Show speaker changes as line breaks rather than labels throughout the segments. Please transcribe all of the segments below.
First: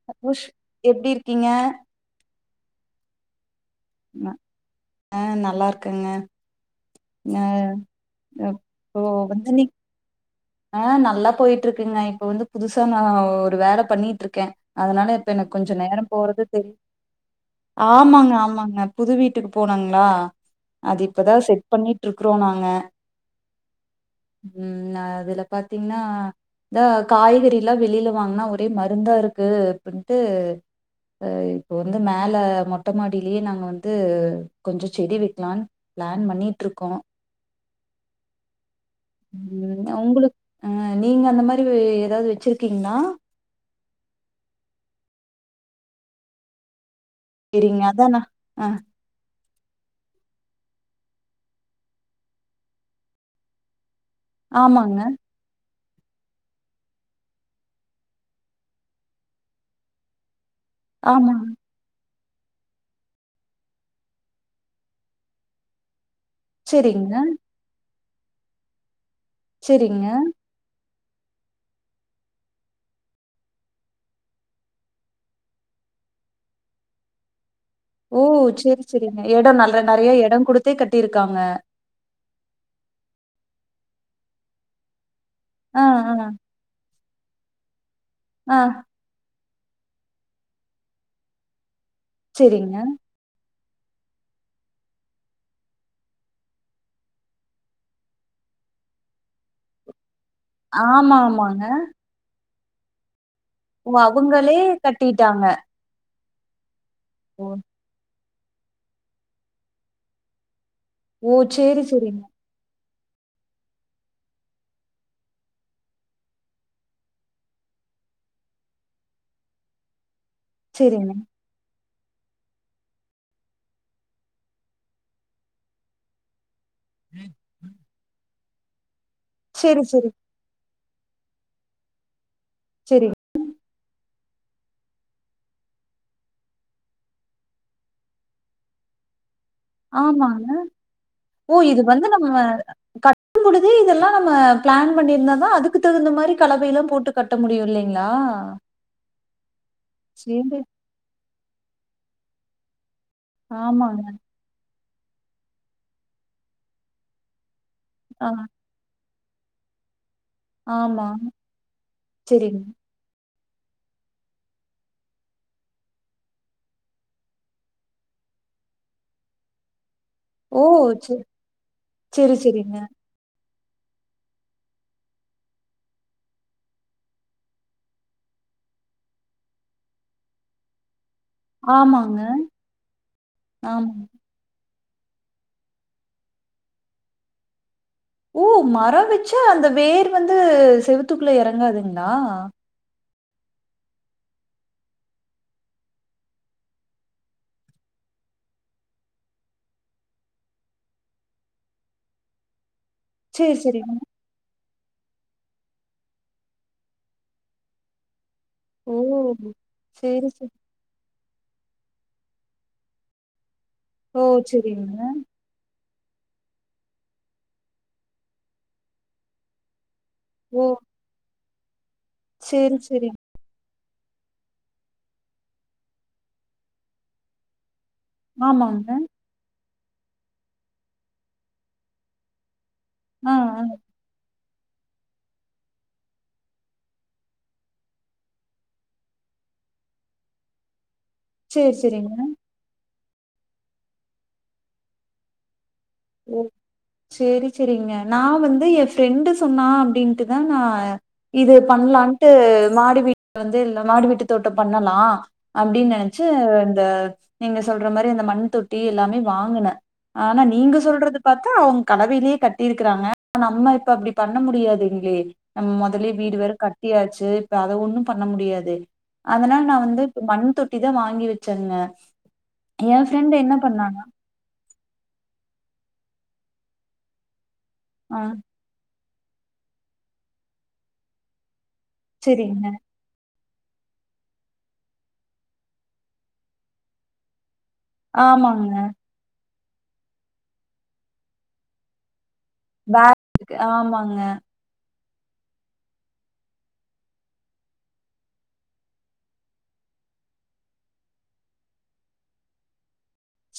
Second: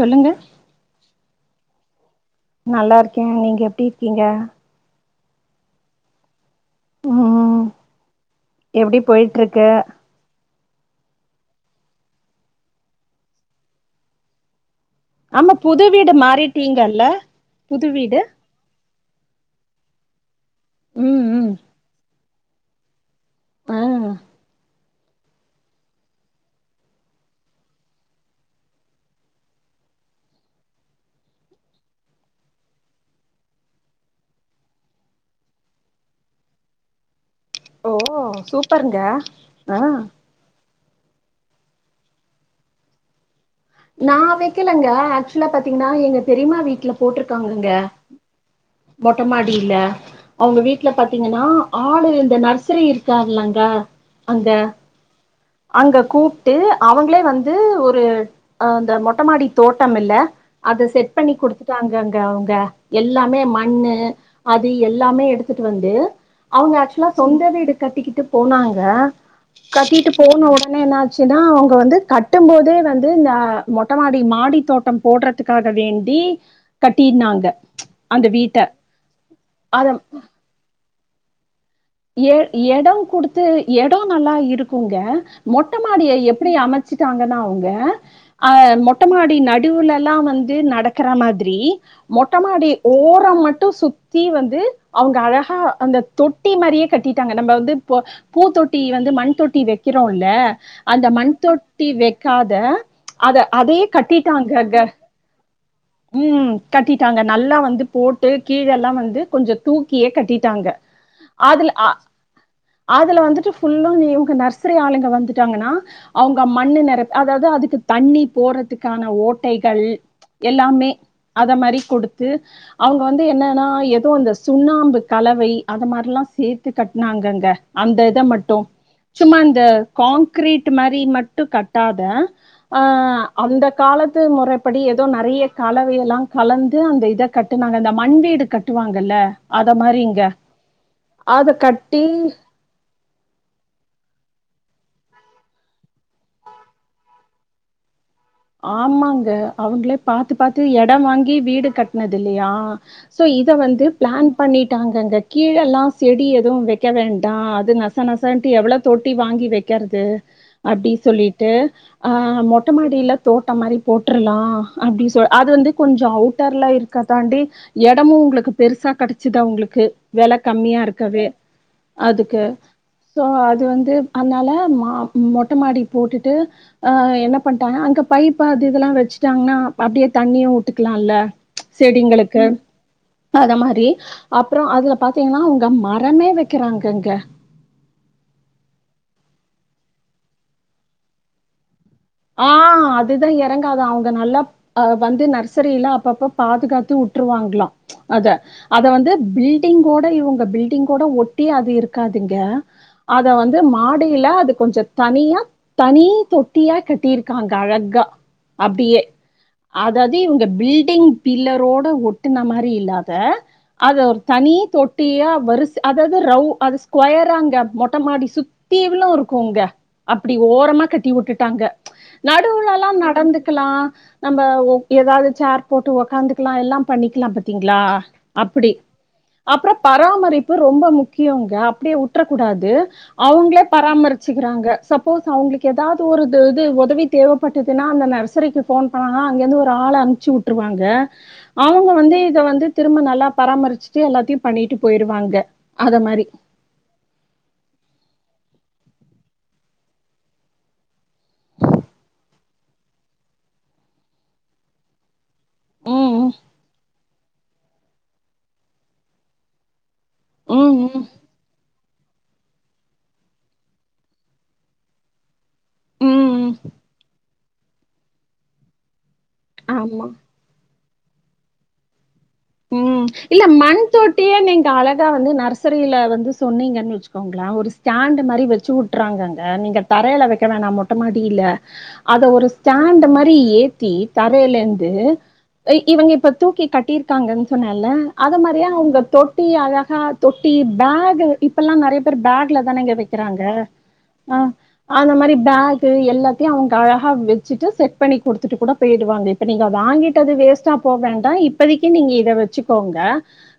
சொல்லுங்க
உஷ் எப்டி இருக் கிங்க
நல்லா இருக்கேங்கங்க எப்டிருக்கீங்க
ஹ நல்லாருக்குங்க
ம்
அஹ்
எப்டி
இப்போ வந்து நீ
போயிட்ருக்கு
ஆஹ் நல்லா போயிட்டுருக்குங்க இப்ப வந்து புதுசா நா ஒரு வேல பண்ணிட்டுருக்கே அதனால இப்ப எனக்கு
ஆமா
கொஞ்சோ
புது
நேரம்
வீடு
போறது தெரியில
மாறிட்டீங்கல்ல புது வீடு
ஆமாங்க ஆமாங்க புது வீட்டுக்கு போனாங்ளா அது
ம்
இப்பதான்
ம்
செட் பண்ணிட்ருக் குறோ நாங்க
ஆ
உம் [unintelligible] அதுல பாத்தீங்கன்னா இந்த காய்கறில்லா வெளியில வாங்னா ஒரே மருந்தா இருக்கு அப்டின்ட்டு அஹ் இப்போ வந்து மேல மொட்டை மாடிலியே நாங்க வந்து கொஞ்ச செடி வைக்கலாம்னு பிளான் பண்ணிட்ருக்கோ
ஓ சூப் ப்பர்ங்க ஆஹ்
அஹ் நீங்க அந்த மாரி எதாவது வச்சுருக்கீங்ளா
நா வைக்கலங்க ஆக்சுலா பாத்தீங்கன்னா எங்க பெரிம்மா வீட்டுல போட்டிருக்காங்கங்க
சரிங்க. அதான் நான் ஆ
மொட்டமாடி அப்புடில்ல அவுங்க வீட்டுல பாத்தீங்கன்னா ஆடு இந்த நர்சிரி இருக்கார்லாங்க
ஆமாங்க
அங்க கூப்ட்டு அவங்களே வந்து ஒரு அஹ் இந்த மொட்டைமாடி தோட்டம் இல்ல அத செட் பண்ணி
ஆமா.
குடுத்துட்டாங்க இப்ப அவுங்க எல்லாமே மண்ணு அது எல்லாமே எடுத்துட்டு வந்து அவுங்க ஆக்சுலா
சரிங்க,
சொந்த வீடு கட்டிக்கிட் ட்டு போனாங்க
சரிங்க.
கட்டிட்டு போன் வருவீன்னு ஆக்சுலா அவங்க வந்து கட்டும் போதே வந்து இந்த ஆ மொட்டமாடி மாடி தோட்டம் போடுறதுக்காக வேண்டி கட்டினாங்க
ஓ செரி செரிங்க எடோ நல்ல
அத
நெறைய எடோ குடுத்தே கட் எப்டிருக்காங்க
எ எடோ குடுத்து எடோ நல்லா இருக்குங்க
ஆ,
மொட்டமாடிய
ஆ,
எப்படி அம வச்ட்டாங்கன்னா அவங்க
ஆ.
அஹ் மொட்ட மாடி நடி முடிவுலலாம் வந்து நடக்கற மாதிரி மொட்ட மாடி
சரிங்க.
ஓர மட் [unintelligible] சுத்தி வந்து அவங்க அழகா அந்த தொட் ட்டி மாரியே கட்டிட்டாங்க நம்ப வந்து பூதொட்டி வந்து மண் தொட்டி வக்கிறோம் இல்ல அந்த
ஆமா,
மண்
ஆமாங்க.
தொட்டி வெக்காத தா அத அதையே
ஓ! அவங்களே
கட்டிட்டாங்கக
கட்டிட்டாங்க.
ம்ம் கட்டிட்டாங்க
ஓ!
நல்லா வந்து போட் ட்டு கீழெல்லாம் வந்து கொஞ்சம் தூக்கியே கட்டிட்டாங்க
ஓ
அதுல
சேரி
அ
சேரிங்க
அதுல வந்துட்டு ஃபுல்லும் நீ இவங்க நர்சரி ஆளுங்க வந்துட்டாங்கன்னா அவங்க மண்ணு நிற அதாவது அதுக்கு தண்ணி போடுறதுக்கான ஓட்டைகள் எல்லாமே
சரிங்க.
அத மரி குடுத் அது அவங்க வந்து என்னன்னா ஏதோ அந்த சுண்ணாம்பு கலவை அத மாரெல்லாம் சேர்த்து கட்னாங்கங்க அந்தத மட்டும் [unintelligible] சும்மா இந்த
சரி, சரி,
காங்க்ரீட் மரி மட்டும் கட்டாத
சரி.
ஆஹ் அந்த காலத் து மொரப்படி எ நெறைய கலவையெல்லாம் கலந்து அந்த இதை கட்டுனாங்க அந்த மண் வீடு கட்டுவாங்கல்ல அத மாரிங்க.
ஆமான
அத
ஓ இது
கட்டி
வந்து நம்ம கட்டும்பொழுது இதெல்லாம் நம்ம பிளான் பண்ணியிருந்தா தான் அதுக்கு தகுந்த மாரி கலவையல்லாம் போட்டு கட்ட முடியும் இல்லீங்க
ஆமாங்க அவுங்களே பாத்து
சரி.
பாத்து எடம் வாங்கி வீடு கட்னதில்லியா சோ இத வந்து
ஆமாங்க.
பிளான் பண்ணிட் ட்டாங்கங்க கீழேல்லாம் செடி எதுவும் வெக்க வேண்டாம் நச
ஆ,
நசன்டு எவ்ளோ தோட் ட்டி வாங்கி வெக்கறது அப்டி
ஆமா.
சொல்லிட்டு அஹ்
சரிங்க.
மொட்ட மாடில தோட்டம் மாரி போட்ரலாம் அப்டி சொ அது வந்து கொஞ்சம் அவுட்டர்ல இருக்க தாண்டி எடமும் உங்ளுக்கு பெருசா கெடச்சுதா அங்ளுக்கு வில
ஓ!
கம்மியா
சே
இருக்கவே
சரி,
அதுக்கு
சரிங்க.
சோ அ அது வந்து அதனால மா மொட்டை மாடி போட்டுட்டு ஹ என்ன பண்ணாங்க அங்க பைப்பு அது இதெல்லாம் வச்சுட்டாங்க அப் அப்டியே தண்ணி ஊட்டுக்கலாம்ல
ஆமாங்க,
செடிங்களுக்கு அத மாரி
ஆமாங்க.
அப்பறம் அதுல பாத்தீங்கன்னா உங்க மரமே வைக்கிறாங்க இங்க
ஓ மரம் வச்சா அந்த வேர் வந்து செவுத்துக்குல இறங்காதுங்க
ஆ அ அதுதான் இறங்கது அவங்க நல்லாஹ வந்து நர்சரியில அப்பப்ப பாதுகாத்து வுட்டுருவாங்களாம் அத அத வந்து பில்டிங்கோட இவங்க பில்டிங்கோட ஒட்டி அது இருக்காதீங்க அத
சரி,
வந்து
சரிங்க.
மாடியில அது கொஞ்சம் தனியா தனி தொட்டியா கட் டிருக்காங்க இருக்காங்க அழகா
ஓ!
அப்டியே அதாவது
சரி,
இவங்க
சரி.
பில்டிங் பில்லர் ரோட ஒட்டுன மாரி இல்லாத அது ஒரு
ஓ!
தனி
சரிங்க.
தொட்டியா வருச அதாவது ரவ் அது ஸ்கொயராங்க மொட்டை மாடி சுத்திலும் இருக்கும்ங்க அப்டி
ஓ!
ஓரமா கட்டி வுட்டுட்டு தங்க
சரி,
நடுவுலல்லாம்
சரிங்க.
நடந்துக்கலாம் நம்ம ஒ ஏதாவது சேர் போட்டு உக்காந்துக்கலாம் எல்லாம் பண்ணிக்கலாம் பாத்தீங்களா அப்டி
ஆமாங்க.
அப்பறம் பராமரிப்பு ரொம்ப முக்கியங்க அப்டியே உற்றக்கூடாது
ஆ, ஆ.
அவங்களே பராமரிச்சு இருக்கிறாங்க சப்போஸ் அவங்களுக்கு ஏதாவது ஒரு து உதவி தேவைப்பட்டதுன்னா அந்த நர்சரிக்கு ஃபோன் பண்ணாங்கா அங்கேருந்து ஒரு ஆள அனுப்பச்சி விட்டுருவாங்க
சரி,
அவங்க
சரிங்க.
வந்து இத வந்து திரும்ப நல்ல எல்லாம் பராமரிச்சுட்டு எல்லாத்தையும் பண்ணிட்டு போயிருவாங்க அத மாரி.
ஓ செரி செரிங்க நான் வந்து எப் ப்ரெண்டு சொன்னா அப்டின்ட்டுதான் நான இது பண்ணலான்ட்டு மாடி வீட்டு வந்து இந்த மாடி வீட்டு தோட்டம் பண்ணலாம் அப்டின்னு நினைச்சு
ம்.
இந்த நீங்க சொல்ற மாரி அந்த மண் தொட்டி எல்லாமே வாங்குனேன் ஆனா
ம்.
நீங்க
ம்.
சொல்றது பாத்தா அவங்க கலவையிலேயே கட்டிருக்கிறாங்க ஆன நம்ம இப்ப அப்டி பண்ண முடியாதுங்களே நம் கத்துலயே வீடு
ம்.
வேற கட்டியாச்சு இப்ப அத ஒண்ணும் பண்ண முடியாது அதனால நான் வந்து
ஆமா.
மண் தொட்டி இதன் தான் வாங்கி வச்சிருந்தேன்
உம் இல்ல மண் தொட்டியே நீங்க அழகா வந்து நர்சரியில வந்து சொன்னீங்கன்னு வச்சுக்கோங்கலே ஒரு
ஆ
ஸாண்ட் மாதிரி வச்சு விட்டுறாங்கங்க நீங்க தரையில வைக்க வேணாம் மொட்ட மாடில அது ஒரு
சேரிங்க
ஸ்டாண்ட் மாரி ஏ தி தரையிலருந்து இவங்க இப்ப தூக்கி கட்டிருக்க [unintelligible] சொன்னேல அது மாதிரியா
ஆமாங்க
அவங்க தொட்டு அழகா தொட்டி பேகு இப்பெல்லாம் நிறைய பேர் பேக் ல தானேங்க
பேக்
வைக்கிறாங்க
ஆமாங்க
ஆஹ் அந்த மாதிரி பேக்கு எல்லாத்தையும் அவங்க அழகா வச்சுட்டு செட் பண்ணி கொடுத்துட்டு கூட போயிடுவாங்க இப்ப நீங்க வாங்கிட்டு அது வேஸ்ட்டா போ வேண்டாம் இப்பதை நீங்க இதை வச்சுக்கோங்க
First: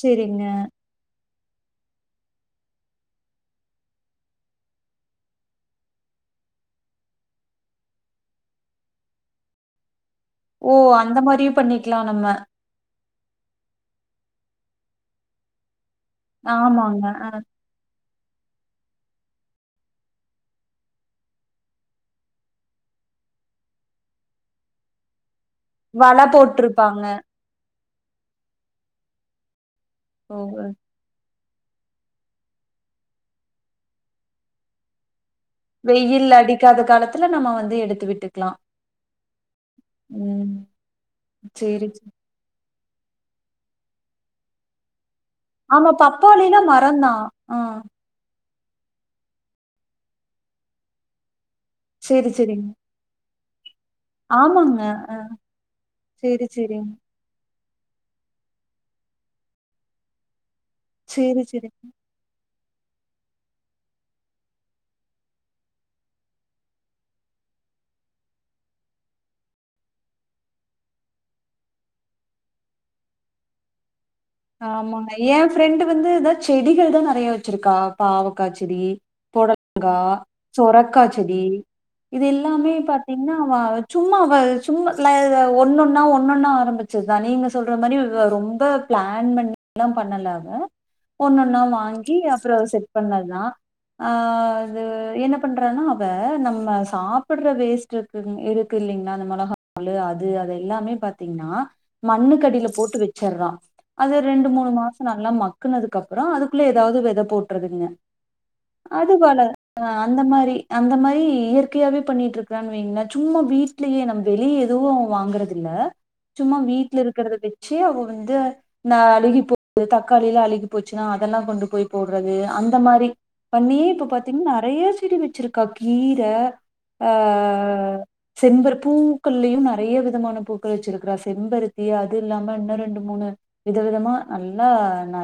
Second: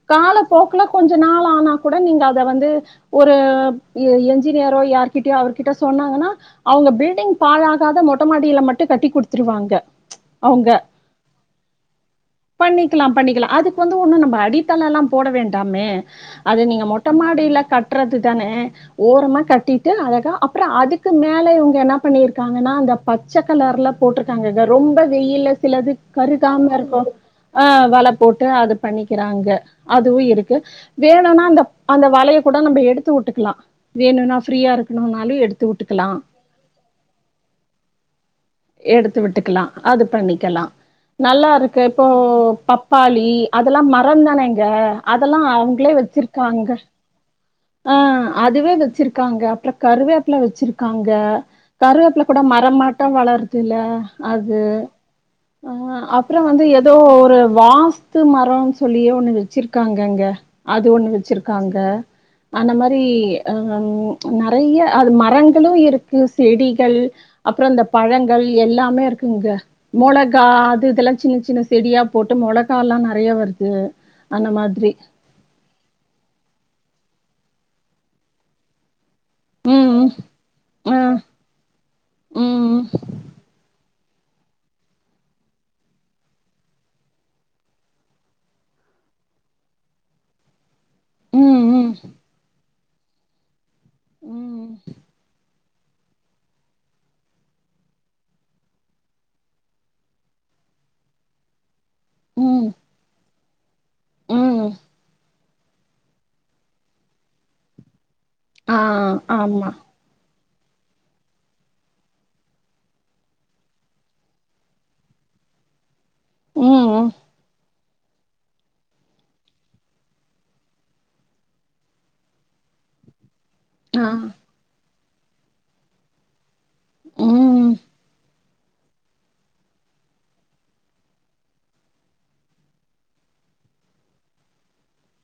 செரிங்க
காலப்போக்கல கொஞ்ச நாள் ஆனா கூட நீங்க அத வந்து ஒரு என்ஜினியரோ யார்கிட்யோ அவர் கிட்ட சொன்னாங்கன்னா அவங்க பில்டிங் பாழாகாத மொட்டை மாடியில மட்டும் கட்டிகொடுத்துருவாங்க
ஓ அந்த மாதிரியும் பண்ணிக்கலாம் நம்ம
பண்ணிக்கலாம் பண்ணிக்கலாம் அதுக்கு வந்து ஒன்னும் நம்ம அடித்தளம் எல்லாம் போட வேண்டாமே அத நீங்க
ஆமாங்க
மொட்ட மாடியில கட்ட றது தானே ஓரமா கட்டிட்டு அழகா அப்புறம் அதுக்கு மேல இவங்க என்ன பண்ணிருக்காங்கன்னா பச்சை கலர்ல போட்டிருக்காங்க ரொம்ப வெயில சிலது
வல
கருக்காம
போட்ருப்பாங்க
இருக்கும் ஹ வலை போட்டு அது பண்ணிக்கிறாங்க அதுவும்
ஓ
இருக்கு வேணும்னா அந்த அந்த வலையை கூட நம்ம எடுத்து வுட்டுக்கலாம் வேணும்னா பிரீயா இருக்கணுனாலே எடுத்து விட்டுக்கலாம்.
வெயில் அடிக்காத காலத்துல நம்ம வந்து எடுத்து விட்டுக்கலாம்
எடுத்து விட்டுக்கலா அது
உம்
பண்ணிக்கலா நல்லா இருக்கு
சேரி
இப்போ
சேரி
பப்பாளி அதெல்லாம் மரம் தானேங்க அதெல்லா
ஆமா
அவங்களே
பப்பாளிலாம்
வச்சிருக்காங்க
மரந்தான்
ஆ அதுவே வச்சிருக்காங்க அப்றோ கருவேப்ல வச்சிருக்காங்க கருவேப்புல
சேரி
கூட
சேரிங்க
மரமாட்டம் வளருது துல அது
ஆமாங்க
ஆஹ் அப்புறம்
சேரி
வந்து
சேரிங்க
ஏதோ ஒரு வாஸ்து மரொனு சொல்லியே ஒண்ணு வச்சிருக்காங்கங்க அது ஒண்ணு
சேரி சேரி
வச்சிருக்காங்க அந்த மாரி அ நெறைய அது மரங்களும் இருக்கு செடிகள் அப்பறம் இந்த பழங்கள் எல்லாமே இருக்கு இங்க மொளகா அது இதெல்லாம் சின்ன சின்ன செடியா போட்டு மொளகா எல்லாம் நெறைய வருது அந்த மாதிரி
ஆமாங்க என் ஃப்ரெண்டு் வந்துான் செடிகள் தான் நெறைய வச்ச வச்சிருக்கா பாவக்கா செடி பொடலங்கா
ம் ம் ஆ
சொரக்கா செடி இது எல்லாமே
ம்
பாத்தீங்கன்னாஅவ சும்மா சும்மா ஒன்னொன்னா ஒன்னொன்னா ஆரம்பிச்சதுதான் நீங்க சொல்ற மாரி ரொம்ப பிளான் பண்ணில்லாம் பண்ணல அவ ஒன்னொன்னா
ம் ம்
வாங்கி அப்பறம் செட் பண்ணதுதான் ஆ
ம்
இது என்ன பண்றன்னா அவ நம்ம சாப்பட்ற வேஸ்ட் இருக்கு இருக்கு இல்லிங்களா அந்த மிளக தோலு அது அது எல்லாமே பாத்தீங்கன்னா
ம் ம்
மண்ணுக்கடியில போட்டு வச்சறான் அது ரெண்டு மூணு
ம்
மாசம் நல்லா மக் க்குனதுக்கு அப்பறம் அதுக்குள்ள ஏதாவது வித போட்டுறதுங்க
ஆ
அது போல
ஆமா
அந்த மாரி அந்த மாரி இயற்கையாவே பண்ணிட்டு இருக்கறான்னு வைங்களே சும்மா வீட்லேயே நம்ம வெளிய எதுவும் வாங்கறது இல்ல சும்மா
ம்
வீட்ல
ம்
இருக்கறத வெச் கிழ அவ வந்து நான அழுகி போன தக்காளிலாம் அழுகி போச்சுன்னா அதெல்லாம் கொண்டு போய் போடுறது அந்த மாரி பண்ணியே இப்ப
ஆ
பாத்தீங்கன் நெறய செடி வச்சிருக்கா கீர அஹ
ம்
ஹ் செம்பர் பூக்கள்லயும் நெறைய விதமான பூக்கள் வச்சிருக்கிறா செம்பருத்தி அது இல்லாம இன்னும் ரெண்டு மூணு வித விதமா நல்லா ந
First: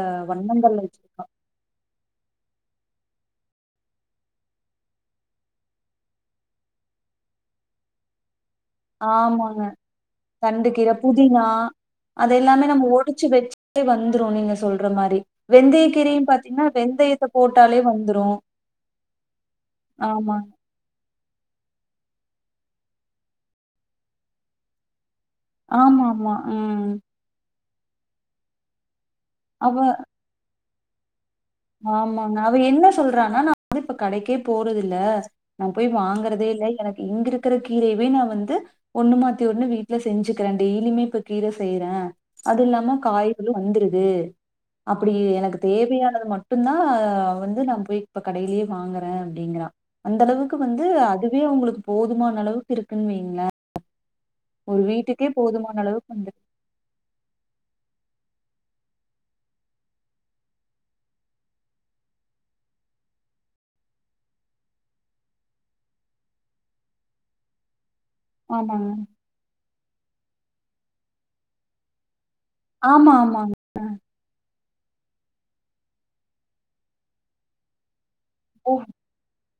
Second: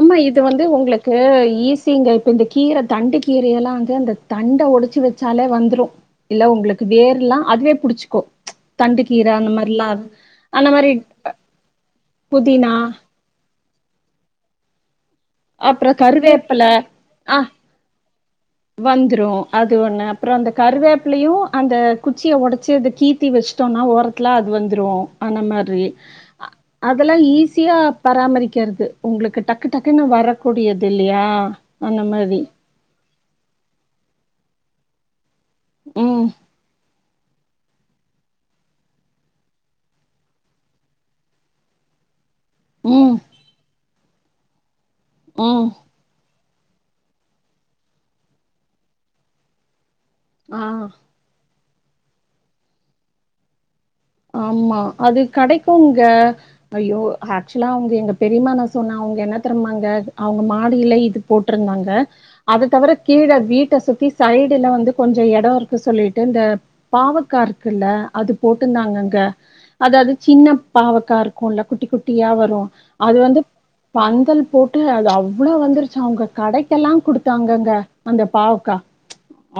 ஆம்மா இது வந்து ஒங்களுக்கு ஈசிங்க இப்ப இந்த கீர தண்டு கீர எல்லாம் வந்து அந்த தண்ட ஒடைச்சு வச்சாலே வந்துரும் இல்ல உங்களுக்கு வேர் எல்லாம் அதுவே புடிச்சுக்கோம்
ஆமாங்க தண்டு
அந்த
கீர
மாரி
புதினா அதெல்லாமே
புதினா,
நம்ம ஒடிச்சு வச்சு வந்துரும் நீங்க சொல்ற மாரி வெந்தய
அப்புறம்
கீரனு
கருவேப்பில
பாத்தீங்கன்னா வெந்தயத்த
ஆ
போட்டாலே வந்துரும்
வந்துரும் அது ஒண்ணு அப்பறம் அந்த கருவேப் லையும் அந்த குச்சியை ஒடச்சு அத கீத்தி வச்சுட்டோம்னா ஓரத்துல அது வந்துரும் அந்த மாரி
ஆமாமா. ம்.
அதெல்லாம் ஈசி சியா பராமரிக்றது உங்களுக்கு டக்கு
அவ
டக்குன்னு வரக்கூடியது இல்லியா
ஆமாங்க அவ என்ன சொல்றானா நான அது இப்ப கடக்கே போறது இல்ல நா போய்
ம்.
வாங்கறதே இல்ல எனக் இங்க இருக்கிற கீரையவே நா வந்து ஒண்ணு மாத்தி ஒண்ணு வீட்ல செஞ்சுக்கிறே டெய்லியுமே இப்ப கீரை செய்யறே அது இல்லாம
ம்.
காய்களு வந்துருது அப்படி எனக்கு
ம்.
தேவையானது மட் மட்டும்தான் வந்து நான் போய் இப்ப கடையிலேயே வாங்குறேன் அப்படிங்கறான் அந்த அளவுக்கு
ஆ.
வந்து அதுவே அவங்களுக் போதுமான அளவுக்கு இருக்குன்னு வைங்களே
ஆமா அது கெடைக்குமங்க
அளவுக்கு வந்துரு
ஐயோ ஆக்சுவலா அவங்க எங்க பெரியமா சொன்ன அவங்க என்ன தெரியுமாங்க அவங்க மாடியில இது போட்டிருந்தாங்க அத தவிர கீழ வீட்ட சுத்தி சைடுல வந்து கொஞ்ச இடம் இருக்கு சொல்லிட்டு இந்த பாவக்கா இருக்குல அது
ஆமாங்க.
ட்ருந்தாங்க அங்க அது அதுக் சின்ன பாவக்கா இருக்குல்ல குட்டி குட்டியா [unintelligible]
ஆமா,
அது வந்து
ஆமாங்க.
பந்தல் போட்டு அது அவ்வளவு வந்துருச்சு அவங்க கடைக்கெல்லா கொடுத்தாங்கங்க அந்த
ஓ!
பாவக்கா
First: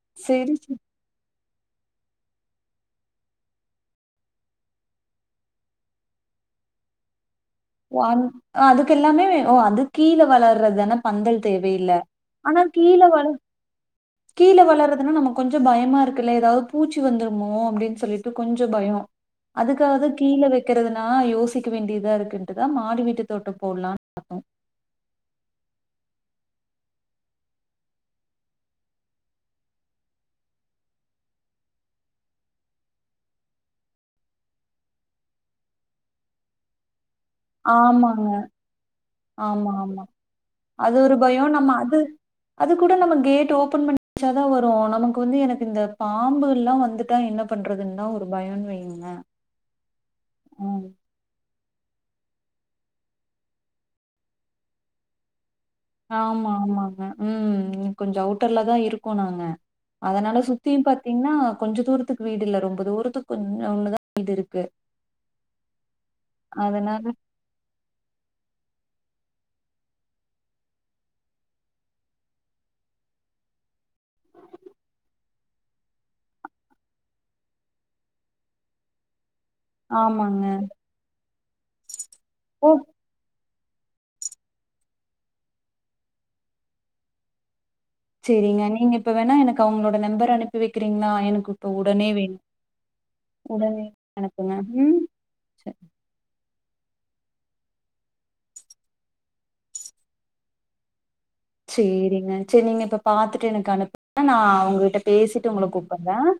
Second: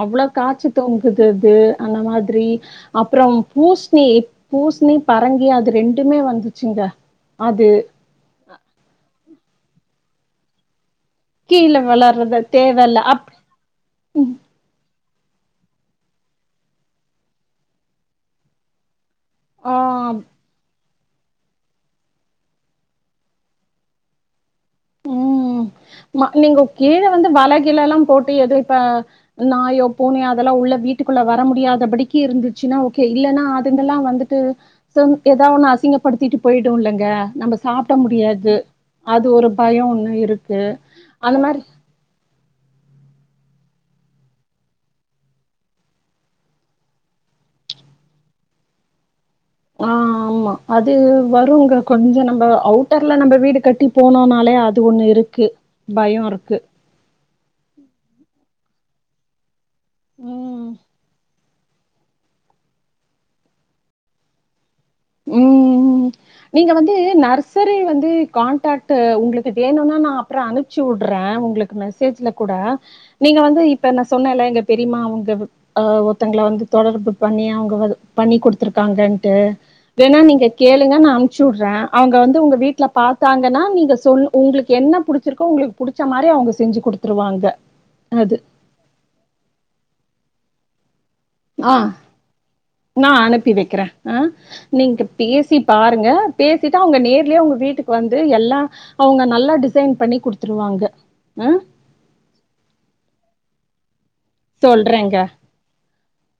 அவ்ளோ
சரி,
காச்சு
சரி.
தொங்குது அந்த மாதிரி அப்புறம் பூ பி பூசணி பரங்கி அது ரெண்டுமே வந்துச்சுங்க அது
வன் அதுக்கெல்லாமே ஆ அது கீழே வளர்றதுதான பந்தல்
கீழே
தேவையில்ல
வளர்றது
ஆனா கீழ
தேவையில்ல
வள
அப்
கீழே வளர்துன்னா நமக்கு கொஞ்ச பயமா இருக்குல்ல ஏதாவது பூச்சி வந்துருமோ அப்டின்னு சொல்லிட்டு கொஞ்சொ பயோ அதுக்காகதா
ஆஹ்
கீழ வைக்கிறது ஆ யோசிக்க வேண்டியதா இருக்குன் ட்டுதா மாடி வீட்டு தோட்டோ போடலான்னு பாத்தோ
உம் ம நீங்க கீழ வந்து வல கிலல்லா போட்டு ஏதோ இப்ப நாயோ பூனையோ அதெல்லா உள்ள வீட்டுக்குள்ள வர முடியாதபடிக்கு இருந்துச்சுன்னா ஓகே இல்லன்னா அதுங்கெல்லா வந்துட்டு செஞ் ஏதோன்னு அசிங்கப்படுத்திட்டு போயிடு இல்லங்க நம்ம சாப்ட
ஆமாங்க
முடியாது அது ஒரு
ஆமா
பயோ
ஆமா
ஒண்ணு இருக்கு
அது ஒரு
அந்த
பயோ
மாரி
நம்ம அது அது கூட நம்ம கேட் ஓப் ஓப்பன் பண்ணி வச்சாதா வரு நமக்கு வந்து எனக்கு இந்த பாம்புகள்லா வந்துட்டா என்ன பண்றதுன்னுதா ஒரு பயோன்னு வைங்களே
ஆஹ் ஆமா
ம்
அது வருங்க கொஞ்ச நம்ப அவுட்டர்ல நம்ப வீடு கட்டி போனோன்னாலே அது ஒண்ணு இருக்கு பயோ
ஆமா
இருக்கு
ஆமாங்க உம் கொஞ்சோ அவுட்டர்லதா இருக்கோ நாங்க அதனால
ம்
சுத்தியு பாத்தீங்கன்னா கொஞ்ச தூரத்துக்கு வீடு இல்ல ரொம்ப தூரத்துக்கு கொஞ்ச ஒண்ணுதா வீடு இருக்கு
உம் நீங்க வந்து
அதனால
நர்சரி வந்து கான்டாக்ட் உங்களுக்கு வேணுன்னா நான் அப்ரோம் அனுப்புச்சி வுடுறேன் உங்களுக்கு மெசேஜ்ல கூட நீங்க வந்து இ இப்ப நான் சொன்னேல்ல எங்க பெரிமா உங்க அஹ் ஒருத்தங்கள வந்து தொடர்பு பண்ணி அவங்க பண்ணி குடுத்துருக்காங்கன்ட்டு வேணா
ஆமாங்க
நீங்க கேளுங்க நான் அனுப்ச்சி வுடுறேன் அவங்க வந்து உங்க
ஓ
வீட்டுல பாார்த்தாங்க நீங்க சொ உங்களுக்கு என்ன புடிச்சிருக்கோ உங்களுக்கு புடிச்ச மாதிரி அவங்க செஞ்சு கொடுத்துருவாங்க
சரிங்க நீங்க இப்ப வேணா எனக்கு அவங்களோட நம்பர் அனுப்பி வைக்கிறீங்களா எனக்கு இப்ப
ஆஹ்
உடனே வேணு
நான் அனுப்பி
உடனே
வைக்கிறேன் ஆஹ்
அனுப்புங்க ம்
நீங்க பேசி
ச-
பாருங்க பேசிட்டு அவங்க நேர்லயே அவங்க வீட்டுக்கு வந்து எல்லாம் அவங்க நல்லா டிசைன் பண்ணி குடுத்துருவாங்க ஆ.
சேரிங்க சேரி நீங்க இப்ப பாத்துட்டு எனக்கு அனு நான் உங்ககிட்ட
சொல்றேங்க.
பேசிட்டு உங்களுக்கு அத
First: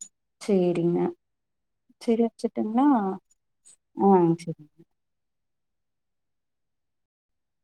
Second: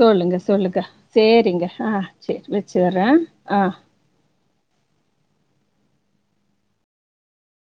சொல்லுங்க சொல்லுங்க சேரிங்க ஆஹ்
சரி
சேரி
வச்சுட்டுங்களா
வச்சுறேன் ஆஹ்
ஆ சரி